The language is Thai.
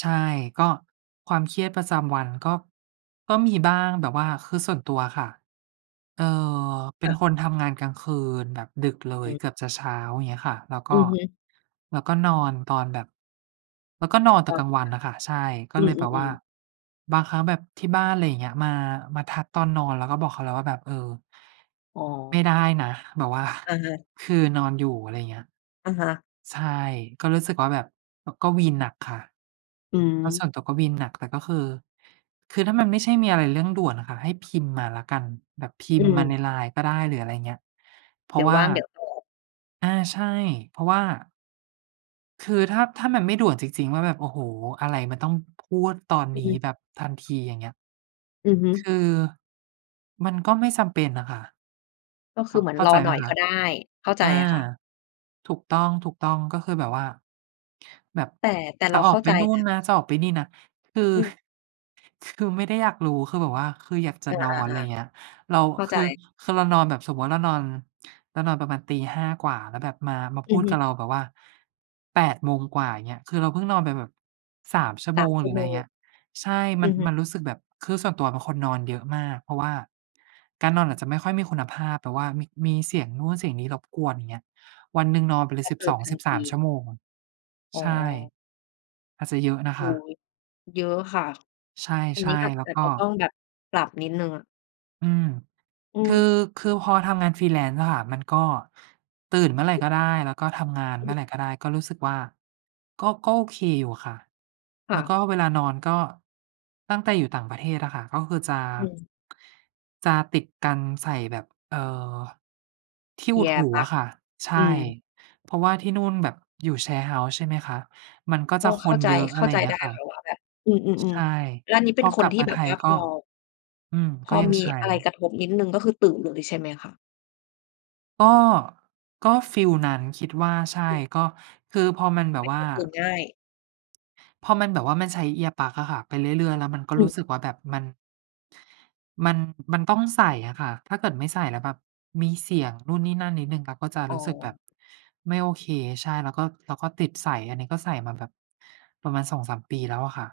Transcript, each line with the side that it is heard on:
right: ใช่ ก็ความเครียดประจำวันก็ ก็มีบ้างแบบว่า คือส่วนตัวอะค่ะ เออ เป
left: ค
right: ็น
left: ่ะ
right: คนทำงานกลางคืนแบบดึกเล
left: อ
right: ย
left: ืม
right: เกือบจะเช้า อย่างเงี้ยค่ะ แล้วก
left: อื
right: ็
left: อฮึ
right: แล้วก็นอนตอนแบบ แล้วก็นอนแต
left: อ
right: ่
left: ๋อ ค่ะ
right: กลางวันอะค่ะ ใช่ ก็
left: อื
right: เลยแบบว่า
left: อ ๆ ๆ
right: บางครั้งแบบที่บ้าน อะไรอย่างเงี้ย มา มาทักตอนนอน เราก็บอกเขาแล้วว่าแบบ เออ
left: อ๋
right: ไม่
left: อ
right: ได้นะ แบบ ว่า
left: อะฮะ
right: คือนอนอยู่ อะไรเงี้ย
left: อะฮะ
right: ใช่ ก็รู้สึกว่า แบบ ก็วีนหนักค่ะ
left: อื
right: แล้วส่
left: ม
right: วนตัวก็วีนหนัก แต่ก็คือ คือถ้ามันไม่ใช่มีอะไรเรื่องด่วนอะค่ะ ให้พิมพ์มาแล้วกัน แบบพิ
left: อื
right: มพ์มาใน
left: ม
right: LINE ก็ได้ หรืออะไรเงี้ย เพร
left: เด
right: า
left: ี๋
right: ะ
left: ย
right: ว
left: ว
right: ่
left: ว
right: า
left: ่าง เดี๋ยวตอบ
right: อา ใช่ เพราะว่า คือถ้า ถ้ามันไม่ด่วนจริง ๆ ว่าแบบ โอ้โฮ อะไรมันต้องพรวดตอน
left: อื
right: นี
left: อ
right: ้
left: ฮึ
right: แบบทันที อย่างเงี้ย
left: อือฮึ
right: คือ มันก็ไม่จำเป็นน่ะค่ะ
left: ก็คื
right: อ๋อ
left: อ เหมือ
right: เ
left: น
right: ข้า
left: ร
right: ใจ
left: อห
right: ไหม
left: น่อย
right: ค
left: ก
right: ะ?
left: ็ได้ เข้าใ
right: อ
left: จ
right: า
left: อะค่ะ
right: ถูกต้อง ๆ ก็คือแบบว่า แบบ
left: แต่ แต่
right: จ
left: เ
right: ะ
left: รา
right: อ
left: เ
right: อ
left: ข้
right: ก
left: า
right: ไป
left: ใจ
right: นู่
left: น
right: น
left: ะ
right: นะ จะออกไปนี่นะ คือ
left: อืม
right: คือไม่ได้อยากรู้ คือแบบว่า คืออยากจะ
left: อา
right: นอน อะไรเงี
left: ๆ
right: ้ย เรา
left: ๆ เข้า
right: ค
left: ใ
right: ือ
left: จ
right: คือเรานอน แบบสมมุติเรานอน เรานอนประมาณตี 5 กว่า แล้วแบบมา มา
left: อ
right: พ
left: ื
right: ู
left: อ
right: ด
left: ฮ
right: ก
left: ึ
right: ับเราแบบว่า 8 โมงกว่า เงี้ย คือเราเพิ่งนอนไปแบบ 3 ชั่ว
left: ส
right: โม
left: าม
right: ง
left: ชั
right: หร
left: ่
right: ื
left: ว
right: อไ
left: โม
right: ร
left: ง
right: เงี้ย ใช่ ม
left: อื
right: ัน
left: อฮึ
right: มันรู้สึกแบบ คือส่วนตัวเป็นคนนอนเยอะมาก เพราะว่าการนอนอาจจะไม่ค่อยมีคุณภาพแบบว่ามี มีเสียงนู่นเสียงนี้รบกวน อย่างเงี้ย วันหนึ่งนอนไปเล
left: จ
right: ย
left: ะ
right: สิ
left: เ
right: บ
left: ปิ
right: ส
left: ด
right: อง
left: ทั
right: สิ
left: น
right: บ
left: ท
right: สาม
left: ี
right: ชั่วโมง
left: อ๋
right: ใ
left: อ
right: ช่ อาจจะเยอะนะ
left: โอ
right: ค
left: ้
right: ะ
left: โฮ เยอะค่ะ
right: ใ
left: อัน
right: ช
left: นี
right: ่
left: ้ก็อาจ
right: ๆ แล้ว
left: อาจ
right: ก็
left: จะต้องแบบ ปรับนิดหนึ่งอะ
right: อืม
left: อื
right: คือ
left: ม
right: คือพอทำงาน Freelance อะค่ะ มันก็ตื่นเมื่อไหร่
left: อือ
right: ก็ได้ แล้วก็ทำงานเมื่อไร
left: อือ
right: ก็ได้ ก็รู้สึกว่า ก็ ก็โอเคอยู่อะค่ะ
left: ค
right: แ
left: ่
right: ล้วก
left: ะ
right: ็เวลานอนก็ ตั้งแต่อยู่ต่างประเทศอะค่ะ ก็คือจะ
left: อืม
right: จะติดการ ใส่แบบ เออ ที่อุดห
left: Ear
right: ูอ
left: Plug
right: ะค่ะ ใช
left: อื
right: ่
left: ม
right: เพราะว่าที่นู่นแบบอยู่ Share House ใช่ไหมคะ มันก็
left: ก
right: จ
left: ็
right: ะค
left: เข้า
right: น
left: ใจ
right: เยอะ
left: เ
right: อ
left: ข
right: ะไ
left: ้า
right: รอ
left: ใ
right: ย
left: จ
right: ่างเงี
left: ไ
right: ้
left: ด้
right: ยค่ะ
left: ค่ะว่าแบบ อื
right: ใ
left: ม
right: ช่
left: ๆ ๆ แล้วอันนี้เป
right: พ
left: ็น
right: อ
left: ค
right: ก
left: น
right: ลับ
left: ที่
right: มา
left: แบ
right: ไท
left: บว
right: ย
left: ่าพ
right: ก็
left: อ
right: อืม
left: พ
right: ก็
left: อ
right: ยัง
left: มี
right: ใช
left: อะไร
right: ้
left: กระทบนิดหนึ่ง ก็คือตื่นเลยใช่ไหมคะ?
right: ก็ ก็ฟีลนั้นคิดว่า ใช่
left: ตื่น
right: ก็ คือพอมันแบ
left: เป
right: บ
left: ็น
right: ว
left: ค
right: ่า
left: นตื่นง่าย
right: พอมันแบบว่า มันใช้ Earplug อะค่ะ ไปเรื่อย ๆ แล้วมันก็
left: อื
right: รู้
left: อ
right: สึกว่าแบบ มัน มัน มันต้องใส่อะค่ะ ถ้าเกิดไม่ใส่แล้วแบบมีเสียงนู่นนี่นั่นนิดหนึ่ง เราก็จะ
left: อ๋
right: รู้สึกแบ
left: อ
right: บไม่โอเค ใช่ แล้วก็ แล้วก็ติดใส่ อันนี้ก็ใส่มาแบบประมาณ 2-3 ปีแล้วอะค่ะ